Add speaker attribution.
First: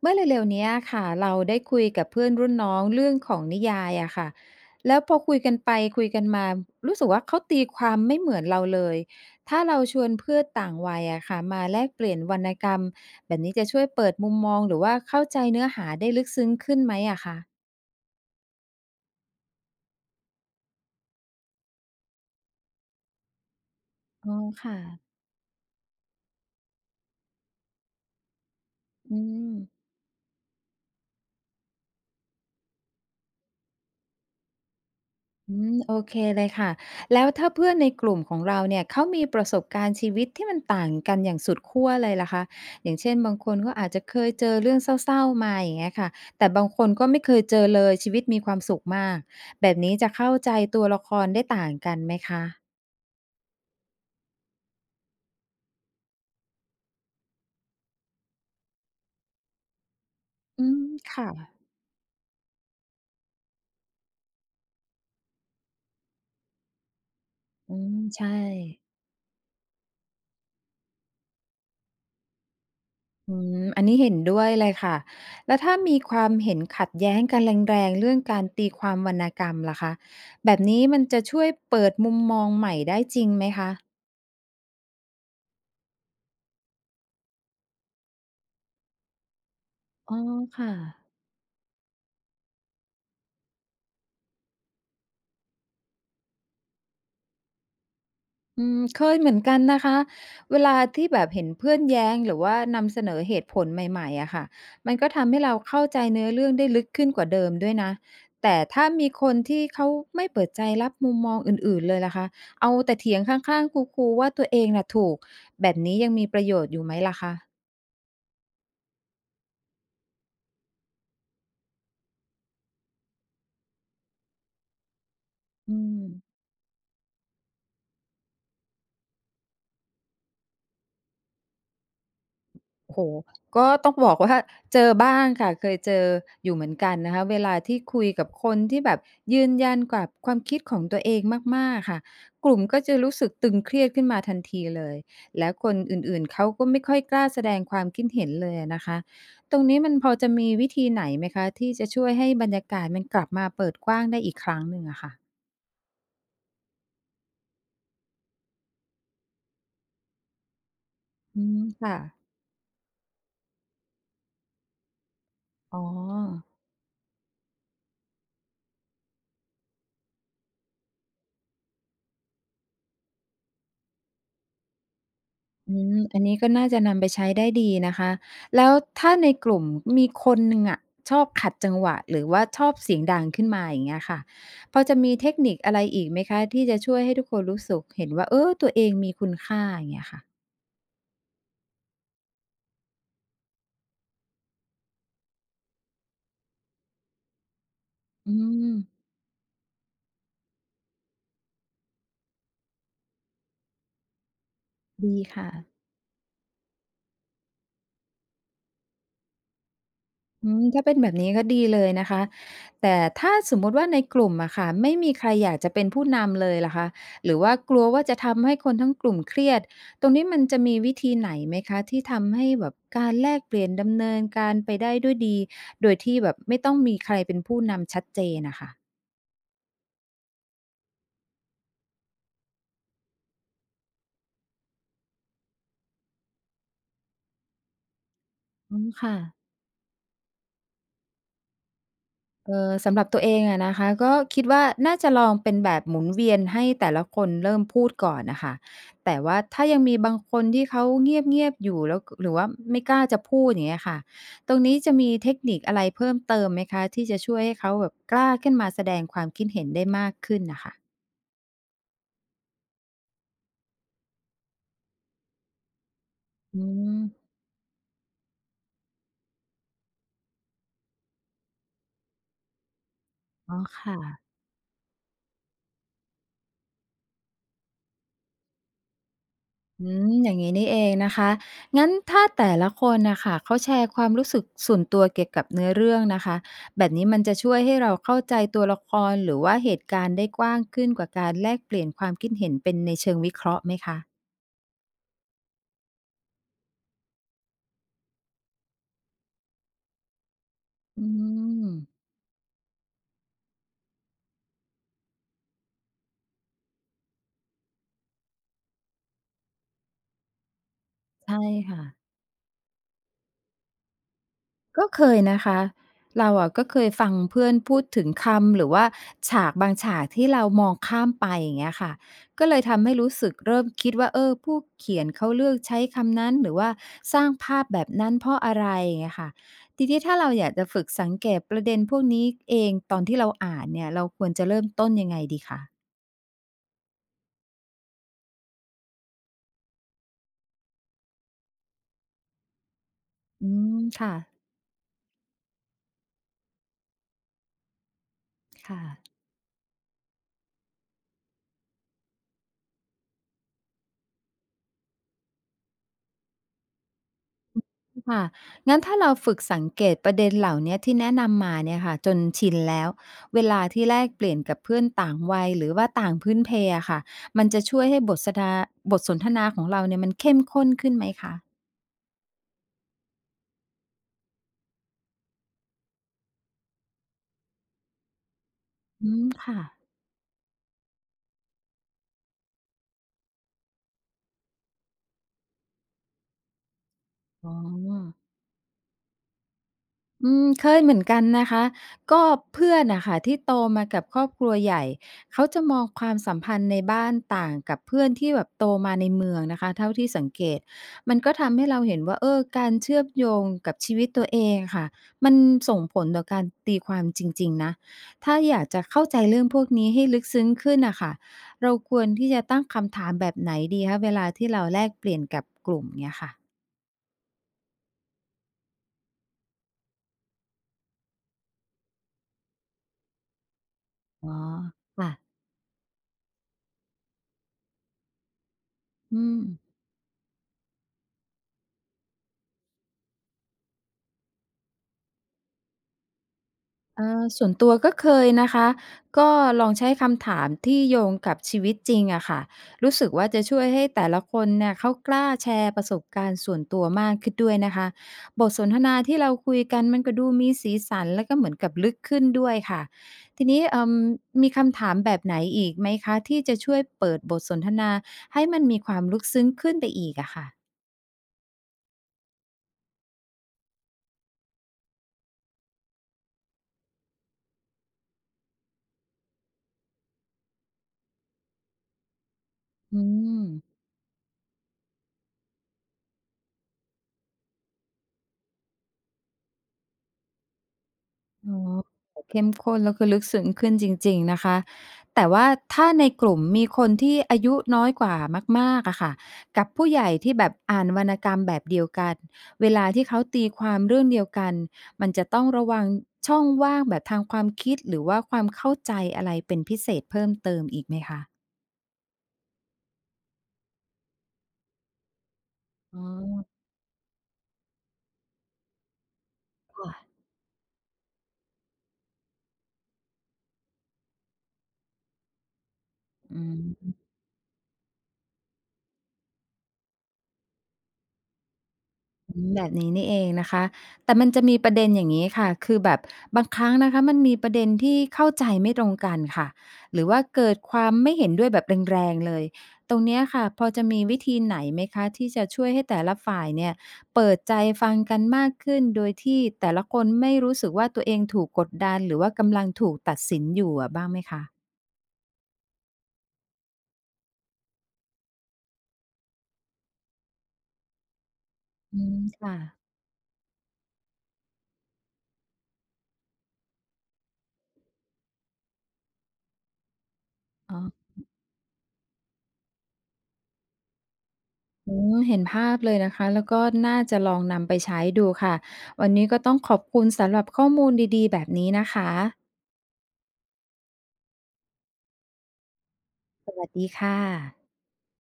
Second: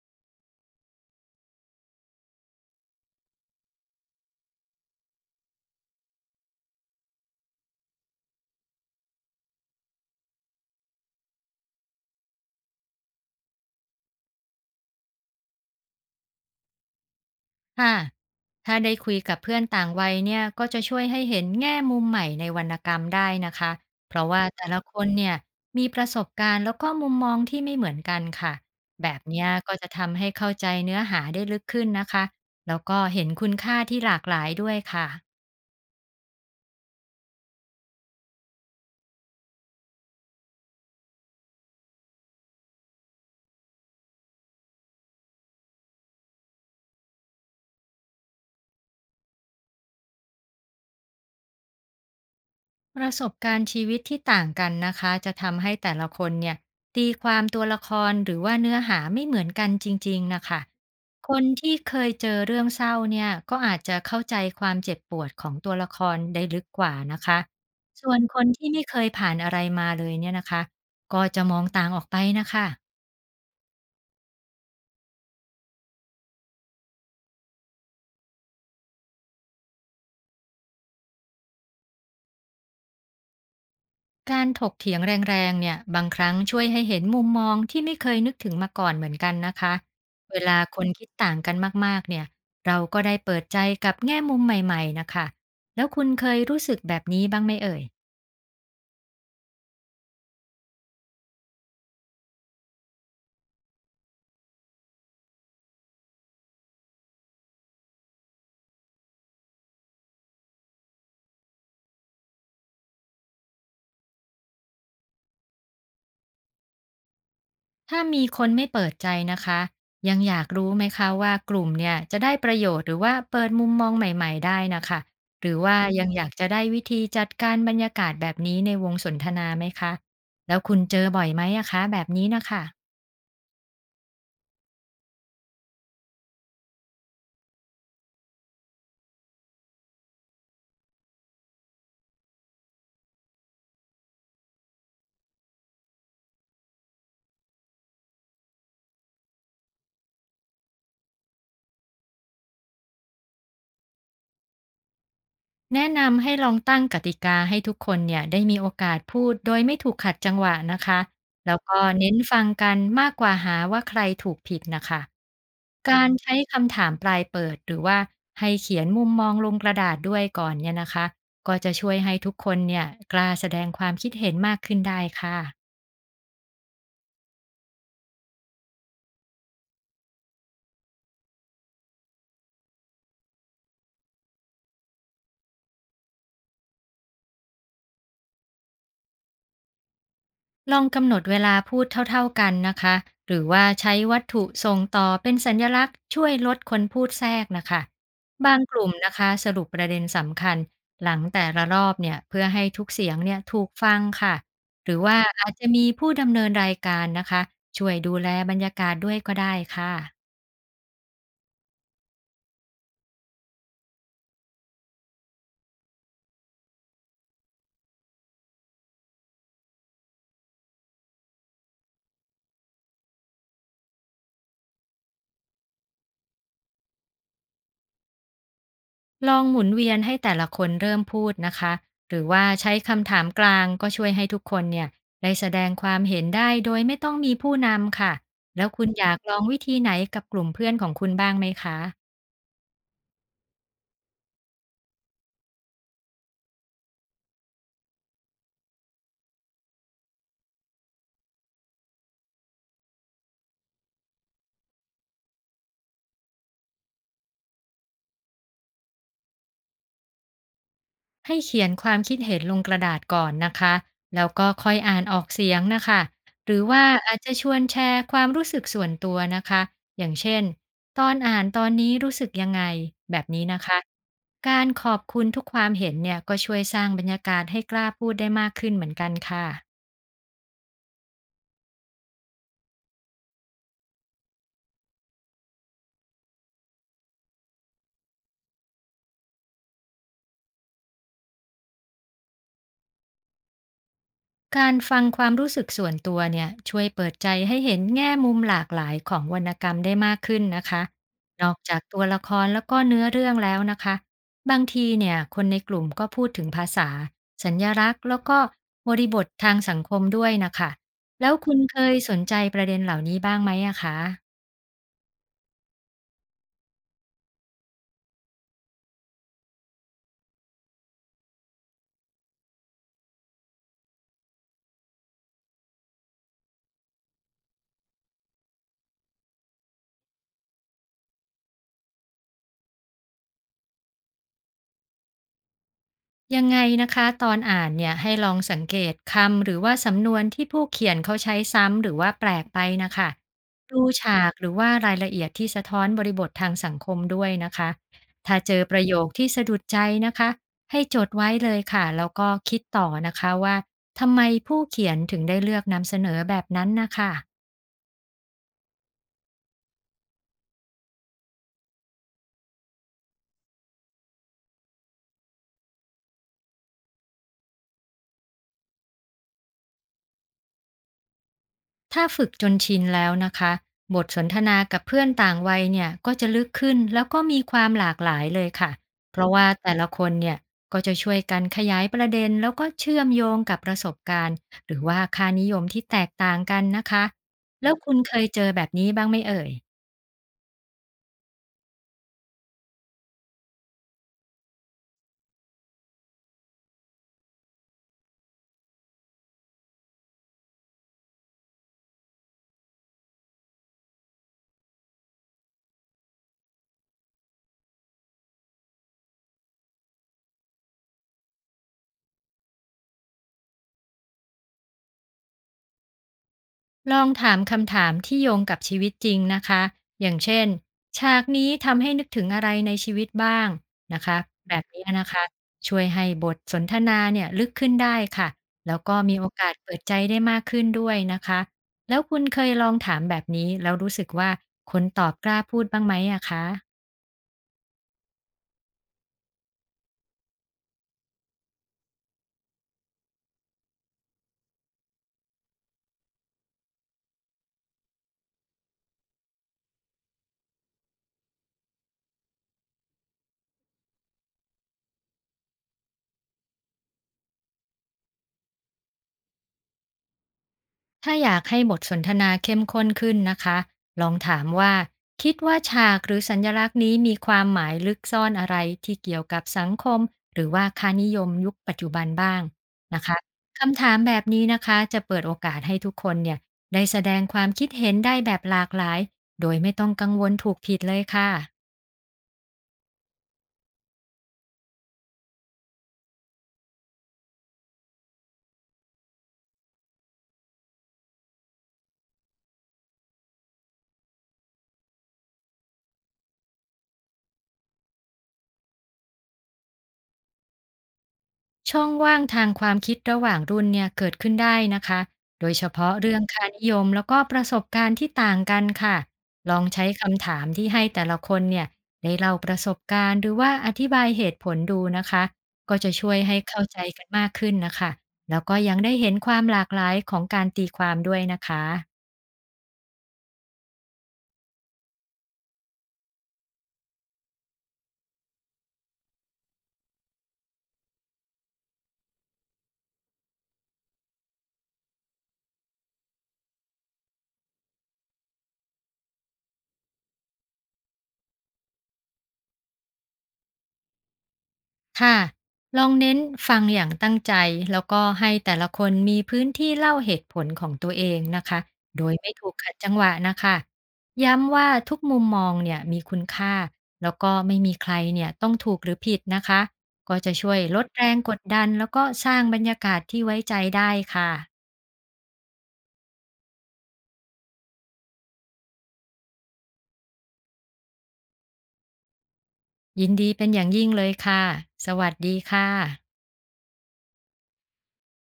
Speaker 1: เมื่อเร็วๆเนี้ยค่ะเราได้คุยกับเพื่อนรุ่นน้องเรื่องของนิยายอะค่ะแล้วพอคุยกันไปคุยกันมารู้สึกว่าเขาตีความไม่เหมือนเราเลยถ้าเราชวนเพื่อนต่างวัยอะค่ะมาแลกเปลี่ยนวรรณกรรมแบบนี้จะช่วยเปิดมุมมองหรือว่าเข้าใจเนื้อหาได้ลึกซึ้งขึ้นไหมอะคะ
Speaker 2: ค่ะถ้าได้คุยกับเพื่อนต่างวัยเนี่ยก็จะช่วยให้เห็นแง่มุมใหม่ในวรรณกรรมได้นะคะเพราะ
Speaker 1: อ๋อ
Speaker 2: ว่าแต่
Speaker 1: ค่ะ
Speaker 2: ละคนเนี่ยมีประสบการณ์แล้วก็มุมมองที่ไม่เหมือนกันค่ะแบบ
Speaker 1: อื
Speaker 2: เนี้ย
Speaker 1: ม
Speaker 2: ก็จะทำให้เข้าใจเนื้อหาได้ลึกขึ้นนะคะแล้วก็เห็นคุณค่าที่หลากหลายด้วยค่ะ
Speaker 1: อืมโอเคเลยค่ะแล้วถ้าเพื่อนในกลุ่มของเราเนี่ยเขามีประสบการณ์ชีวิตที่มันต่างกันอย่างสุดขั้วเลยล่ะคะอย่างเช่นบางคนก็อาจจะเคยเจอเรื่องเศร้าๆมาอย่างเงี้ยค่ะแต่บางคนก็ไม่เคยเจอเลยชีวิตมีความสุขมากแบบนี้จะเข้าใจตัวละครได้ต่างกันไหมคะ
Speaker 2: ประสบการณ์ชีวิตที่ต่างกันนะคะจะทำให้แต่ละคนเนี่ยตีความตัวละครหรือว่าเนื้อหาไม่เหมือนกันจริงๆนะคะ
Speaker 1: อืมค่ะ
Speaker 2: คนที่เคยเจอเรื่องเศร้าเนี่ยก็อาจจะเข้าใจความเจ็บปวดของตัวละครได้ลึกกว่านะคะ
Speaker 1: อืม
Speaker 2: ส่วน
Speaker 1: ใช่
Speaker 2: คนที่ไม่เคยผ่านอะไรมาเลยเนี่ยนะคะก็จะมองต่างออกไปนะคะ
Speaker 1: อืมอันนี้เห็นด้วยเลยค่ะ แล้วถ้ามีความเห็นขัดแย้งกันแรงๆ เรื่องการตีความวรรณกรรมล่ะคะแบบนี้มันจะช่วยเปิดมุมมองใหม่ได้จริงไหมคะ
Speaker 2: การถกเถียงแรงๆเนี่ยบางครั้งช่วยให้เห็นมุมมองที่ไม่เคยนึกถึงมาก่อนเหมือนกันนะคะ
Speaker 1: อ๋อ
Speaker 2: เวลา
Speaker 1: ค่ะ
Speaker 2: คนคิดต่างกันมากๆเนี่ยเราก็ได้เปิดใจกับแง่มุมใหม่ๆนะคะแล้วคุณเคยรู้สึกแบบนี้บ้างไหมเอ่ย
Speaker 1: อืมเคยเหมือนกันนะคะเวลาที่แบบเห็นเพื่อนแย้งหรือว่านำเสนอเหตุผลใหม่ๆอะค่ะมันก็ทำให้เราเข้าใจเนื้อเรื่องได้ลึกขึ้นกว่าเดิมด้วยนะแต่ถ้ามีคนที่เขาไม่เปิดใจรับมุมมองอื่นๆเลยล่ะคะเอาแต่เถียงข้างๆคูๆว่าตัวเองน่ะถูกแบบนี้ยังมีประโยชน์อยู่ไหมล่ะคะ
Speaker 2: ถ้ามีคนไม่เปิดใจนะคะยังอยากรู้ไหมคะว่ากลุ่มเนี่ยจะได้ประโยชน์หรือว่าเปิดมุมมองใหม่ๆได้นะคะหรือ
Speaker 1: อื
Speaker 2: ว่า
Speaker 1: ม
Speaker 2: ยังอยากจะได้วิธีจัดการบรรยากาศแบบนี้ในวงสนทนาไหมคะแล้วคุณเจอบ่อยไหมอะคะแบบนี้นะค่ะ
Speaker 1: โอ้โฮก็ต้องบอกว่าเจอบ้างค่ะ เคยเจออยู่เหมือนกันนะคะเวลาที่คุยกับคนที่แบบยืนยันกับความคิดของตัวเองมากๆค่ะ กลุ่มก็จะรู้สึกตึงเครียดขึ้นมาทันทีเลย แล้วคนอื่นๆเขาก็ไม่ค่อยกล้าแสดงความคิดเห็นเลยอะนะคะตรงนี้มันพอจะมีวิธีไหนไหมคะที่จะช่วยให้บรรยากาศมันกลับมาเปิดกว้างได้อีกครั้งหนึ่งอะค่ะ
Speaker 2: แนะนำให้ลองตั้งกติกาให้ทุกคนเนี่ยได้มีโอกาสพูดโดยไม่ถูกขัดจังหวะนะคะ
Speaker 1: อื
Speaker 2: แล้ว
Speaker 1: ม
Speaker 2: ก็
Speaker 1: ค่ะ
Speaker 2: เน้นฟังกันมากกว่าหาว่าใครถูกผิดนะคะ
Speaker 1: อ๋อ
Speaker 2: การใช้คำถามปลายเปิดหรือว่าให้เขียนมุมมองลงกระดาษด้วยก่อนเนี่ยนะคะก็จะช่วยให้ทุกคนเนี่ยกล้าแสดงความคิดเห็นมากขึ้นได้ค่ะ
Speaker 1: อืมอันนี้ก็น่าจะนำไปใช้ได้ดีนะคะแล้วถ้าในกลุ่มมีคนหนึ่งอะชอบขัดจังหวะหรือว่าชอบเสียงดังขึ้นมาอย่างเงี้ยค่ะพอจะมีเทคนิคอะไรอีกไหมคะที่จะช่วยให้ทุกคนรู้สึกเห็นว่าเออตัวเองมีคุณค่าอย่างเงี้ยค่ะ
Speaker 2: ลองกำหนดเวลาพูดเท่าๆกันนะคะหรือว่าใช้วัตถุส่งต่อเป็นสัญลักษณ์ช่วยลดคนพูดแทรกนะคะ
Speaker 1: อื
Speaker 2: บางกลุ่ม
Speaker 1: ม
Speaker 2: นะคะสรุปประเด็นสำคัญหลังแต่ละรอบเนี่ยเพื่อให้ทุกเสียงเนี่ยถูกฟังค่ะหรือ
Speaker 1: ดี
Speaker 2: ว่าอา
Speaker 1: ค่ะ
Speaker 2: จจะมีผู้ดำเนินรายการนะคะช่วยดูแลบรรยากาศด้วยก็ได้ค่ะ
Speaker 1: อืมถ้าเป็นแบบนี้ก็ดีเลยนะคะแต่ถ้าสมมุติว่าในกลุ่มอะค่ะไม่มีใครอยากจะเป็นผู้นำเลยล่ะคะหรือว่ากลัวว่าจะทำให้คนทั้งกลุ่มเครียดตรงนี้มันจะมีวิธีไหนไหมคะที่ทำให้แบบการแลกเปลี่ยนดำเนินการไปได้ด้วยดีโดยที่แบบไม่ต้องมีใครเป็นผู้นำชัดเจนนะคะ
Speaker 2: ลองหมุนเวียนให้แต่ละคนเริ่มพูดนะคะ หรือว่าใช้คำถามกลางก็ช่วยให้ทุกคนเนี่ยได้แสดงความเห็นได้โดยไม่ต้องมีผู้นำค่ะ แล้ว
Speaker 1: อื
Speaker 2: คุ
Speaker 1: ม
Speaker 2: ณอยา
Speaker 1: ค่ะ
Speaker 2: กลองวิธีไหนกับกลุ่มเพื่อนของคุณบ้างไหมคะ
Speaker 1: สำหรับตัวเองอะนะคะก็คิดว่าน่าจะลองเป็นแบบหมุนเวียนให้แต่ละคนเริ่มพูดก่อนน่ะค่ะแต่ว่าถ้ายังมีบางคนที่เขาเงียบๆอยู่แล้วกหรือว่าไม่กล้าจะพูดอย่างเงี้ยค่ะตรงนี้จะมีเทคนิคอะไรเพิ่มเติมไหมคะที่จะช่วยให้เขาแบบกล้าขึ้นมาแสดงความคิดเห็นได้มากขึ้นน่ะค่ะ
Speaker 2: ให้เขียนความคิดเห็นลงกระดาษก่อนนะคะ แล้วก็ค่อยอ่านออกเสียงนะคะ หรื
Speaker 1: อื
Speaker 2: อว่าอาจ
Speaker 1: ม
Speaker 2: จะชวนแชร์ความรู้สึกส่วนตัวนะคะ อย่างเช่น ตอนอ่านตอนนี้รู้สึกยังไง แบบนี้
Speaker 1: อ๋อ
Speaker 2: นะคะ
Speaker 1: ค่ะ
Speaker 2: การขอบคุณทุกความเห็นเนี่ยก็ช่วยสร้างบรรยากาศให้กล้าพูดได้มากขึ้นเหมือนกันค่ะ
Speaker 1: อืมอย่างนี้นี่เองนะคะ งั้นถ้าแต่ละคนนะคะเขาแชร์ความรู้สึกส่วนตัวเกี่ยวกับเนื้อเรื่องนะคะแบบนี้มันจะช่วยให้เราเข้าใจตัวละครหรือว่าเหตุการณ์ได้กว้างขึ้นกว่าการแลกเปลี่ยนความคิดเห็นเป็นในเชิงวิเคราะห์ไหมคะ
Speaker 2: การฟังความรู้สึกส่วนตัวเนี่ยช่วยเปิดใจให้เห็นแง่มุมหลากหลายของวรรณกรรมได้มากขึ้นนะคะ
Speaker 1: อื
Speaker 2: นอก
Speaker 1: ม
Speaker 2: จากตัวละครแล้วก็เนื้อเรื่องแล้วนะคะบางทีเนี่ยคนในกลุ่มก็พูดถึงภาษาสัญญลักษณ์แล้วก็บริบททางสังคมด้วยนะคะแล้ว
Speaker 1: ใช่
Speaker 2: คุณเค
Speaker 1: ค่ะ
Speaker 2: ยสนใจประเด็นเหล่านี้บ้างไหมอะคะ
Speaker 1: ก็เคยนะคะเราอะก็เคยฟังเพื่อนพูดถึงคำหรือว่าฉากบางฉากที่เรามองข้ามไปอย่างเงี้ยค่ะก็เลยทำให้รู้สึกเริ่มคิดว่าเออผู้เขียนเขาเลือกใช้คำนั้นหรือว่าสร้างภาพแบบนั้นเพราะอะไรอย่างเงี้ยค่ะทีนี้ถ้าเราอยากจะฝึกสังเกตประเด็นพวกนี้เองตอนที่เราอ่านเนี่ยเราควรจะเริ่มต้นยังไงดีคะ
Speaker 2: ยังไงนะคะตอนอ่านเนี่ยให้ลองสังเกตคำหรือว่าสำนวนที่ผู้เขียนเขาใช้ซ้ำหรือว่าแปลกไปนะคะ
Speaker 1: อืม
Speaker 2: ดู
Speaker 1: ค่ะ
Speaker 2: ฉากหรือว่ารายละเอียดที่สะท้อนบริบททางสังคมด้วยนะคะถ้าเจอป
Speaker 1: ค่ะ
Speaker 2: ระโยคที่สะดุดใจนะคะให้จดไว้เลยค่ะแล้วก็คิดต่อนะคะว่าทำไมผู้เขียนถึงได้เลือกนำเสนอแบบนั้นนะคะ
Speaker 1: ค่ะ งั้นถ้าเราฝึกสังเกตประเด็นเหล่าเนี้ยที่แนะนำมาเนี่ยค่ะจนชินแล้ว เวลาที่แลกเปลี่ยนกับเพื่อนต่างวัยหรือว่าต่างพื้นเพอะค่ะ มันจะช่วยให้บทสนทนาของเราเนี่ยมันเข้มข้นขึ้นไหมคะ
Speaker 2: ถ้าฝึกจนชินแล้วนะคะบทสนทนากับเพื่อนต่างวัยเนี่ยก็จะลึกขึ้นแล้วก็มีความหลากหลายเลยค่ะ
Speaker 1: อื
Speaker 2: เพ
Speaker 1: ม
Speaker 2: ราะว่า
Speaker 1: ค่ะ
Speaker 2: แต่ละคนเนี่ยก็จะช่วยกันขยายประเด็นแล้วก็เชื่อมโยงกับประสบการณ์หรือว่าค่านิยมที่แตกต่างกันนะคะ
Speaker 1: อ๋อ
Speaker 2: แล้วคุณเคยเจอแบบนี้บ้างไหมเอ่ย
Speaker 1: อืมเคยเหมือนกันนะคะก็เพื่อนน่ะค่ะที่โตมากับครอบครัวใหญ่เขาจะมองความสัมพันธ์ในบ้านต่างกับเพื่อนที่แบบโตมาในเมืองนะคะเท่าที่สังเกตมันก็ทำให้เราเห็นว่าเออการเชื่อมโยงกับชีวิตตัวเองอะค่ะมันส่งผลต่อการตีความจริงๆนะถ้าอยากจะเข้าใจเรื่องพวกนี้ให้ลึกซึ้งขึ้นน่ะค่ะเราควรที่จะตั้งคำถามแบบไหนดีคะเวลาที่เราแลกเปลี่ยนกับกลุ่มเงี้ยค่ะ
Speaker 2: ลองถามคำถามที่โยงกับชีวิตจริงนะคะอย่างเช่นฉากนี้ทำให้นึกถึงอะไรในชีวิตบ้างนะคะ
Speaker 1: อ๋อ
Speaker 2: แบบนี้นะ
Speaker 1: ค่ะ
Speaker 2: คะช่วยให้บทสนทนาเนี่ยลึกขึ้นได้ค่ะแล้วก็มี
Speaker 1: อื
Speaker 2: โอ
Speaker 1: ม
Speaker 2: กาสเปิดใจได้มากขึ้นด้วยนะคะแล้วคุณเคยลองถามแบบนี้แล้วรู้สึกว่าคนตอบกล้าพูดบ้างไหมอะคะ
Speaker 1: ส่วนตัวก็เคยนะคะก็ลองใช้คำถามที่โยงกับชีวิตจริงอะค่ะรู้สึกว่าจะช่วยให้แต่ละคนเนี่ยเขากล้าแชร์ประสบการณ์ส่วนตัวมากขึ้นด้วยนะคะบทสนทนาที่เราคุยกันมันก็ดูมีสีสันแล้วก็เหมือนกับลึกขึ้นด้วยค่ะทีนี้เอ่มมีคำถามแบบไหนอีกไหมคะที่จะช่วยเปิดบทสนทนาให้มันมีความลึกซึ้งขึ้นไปอีกอะค่ะ
Speaker 2: ถ้าอยากให้บทสนทนาเข้มข้นขึ้นนะคะ ลองถามว่าคิดว่าฉากหรือสัญลักษณ์นี้มีความหมายลึกซ่อนอะไรที่เกี่ยวกับสังคมหรือว่าค่านิยมยุคปัจจุบันบ้าง
Speaker 1: อื
Speaker 2: นะคะ
Speaker 1: ม
Speaker 2: คำถามแบบนี้นะคะจะเปิดโอกาสให้ทุกคนเนี่ยได้แสดงความคิดเห็นได้แบบหลากหลายโดยไม่ต้องกังวลถูกผิดเลยค่ะ
Speaker 1: อ๋อเข้มข้นแล้วคือลึกซึ้งขึ้นจริงๆนะคะแต่ว่าถ้าในกลุ่มมีคนที่อายุน้อยกว่ามากๆอะค่ะกับผู้ใหญ่ที่แบบอ่านวรรณกรรมแบบเดียวกันเวลาที่เขาตีความเรื่องเดียวกันมันจะต้องระวังช่องว่างแบบทางความคิดหรือว่าความเข้าใจอะไรเป็นพิเศษเพิ่มเติมอีกไหมคะ
Speaker 2: ช่องว่างทางความคิดระหว่างรุ่นเนี่ยเกิดขึ้นได้นะคะ โดยเฉพาะ
Speaker 1: อ๋อ
Speaker 2: เรื่องค่านิยมแล้วก็ประสบการณ์ที่ต่างกันค่ะ ลองใช้
Speaker 1: ค่ะ
Speaker 2: คำถามที่ให้แต่ละคนเนี่ยได้เล่าประสบการณ์หรือว่าอธิบายเหตุผลดูนะคะ ก็จะช่วยให้
Speaker 1: อื
Speaker 2: เข้าใจ
Speaker 1: ม
Speaker 2: กันมากขึ้นนะคะ แล้วก็ยังได้เห็นความหลากหลายของการตีความด้วยนะคะ
Speaker 1: อืมแบบนี้นี่เองนะคะแต่มันจะมีประเด็นอย่างงี้ค่ะคือแบบบางครั้งนะคะมันมีประเด็นที่เข้าใจไม่ตรงกันค่ะหรือว่าเกิดความไม่เห็นด้วยแบบแรงๆเลยตรงเนี้ยค่ะพอจะมีวิธีไหนไหมคะที่จะช่วยให้แต่ละฝ่ายเนี่ยเปิดใจฟังกันมากขึ้นโดยที่แต่ละคนไม่รู้สึกว่าตัวเองถูกกดดันหรือว่ากำลังถูกตัดสินอยู่อะบ้างไหมคะ
Speaker 2: ค่ะลองเน้นฟังอย่างตั้งใจแล้วก็ให้แต่ละคนมีพื้นที่เล่าเหตุผลของตัวเองนะคะ
Speaker 1: อื
Speaker 2: โดย
Speaker 1: ม
Speaker 2: ไม่ถู
Speaker 1: ค่ะ
Speaker 2: กขัดจังหวะนะคะย้ำว่าทุกมุมมองเนี่ยมีคุณค่าแล้วก็ไม่มีใครเนี่ยต้องถูกหรือผิดนะคะก็จะช่วย
Speaker 1: อ๋อ
Speaker 2: ลดแรงกดดันแล้วก็สร้างบรรยากาศที่ไว้ใจได้ค่ะ
Speaker 1: อืมเห็นภาพเลยนะคะแล้วก็น่าจะลองนำไปใช้ดูค่ะวันนี้ก็ต้องขอบคุณสำหรับข้อมูลดีๆแบบนี้นะคะ
Speaker 2: ยินดีเป็นอย่างยิ่งเลยค่ะสวัสดีค่ะ
Speaker 1: สวัสดีค่ะ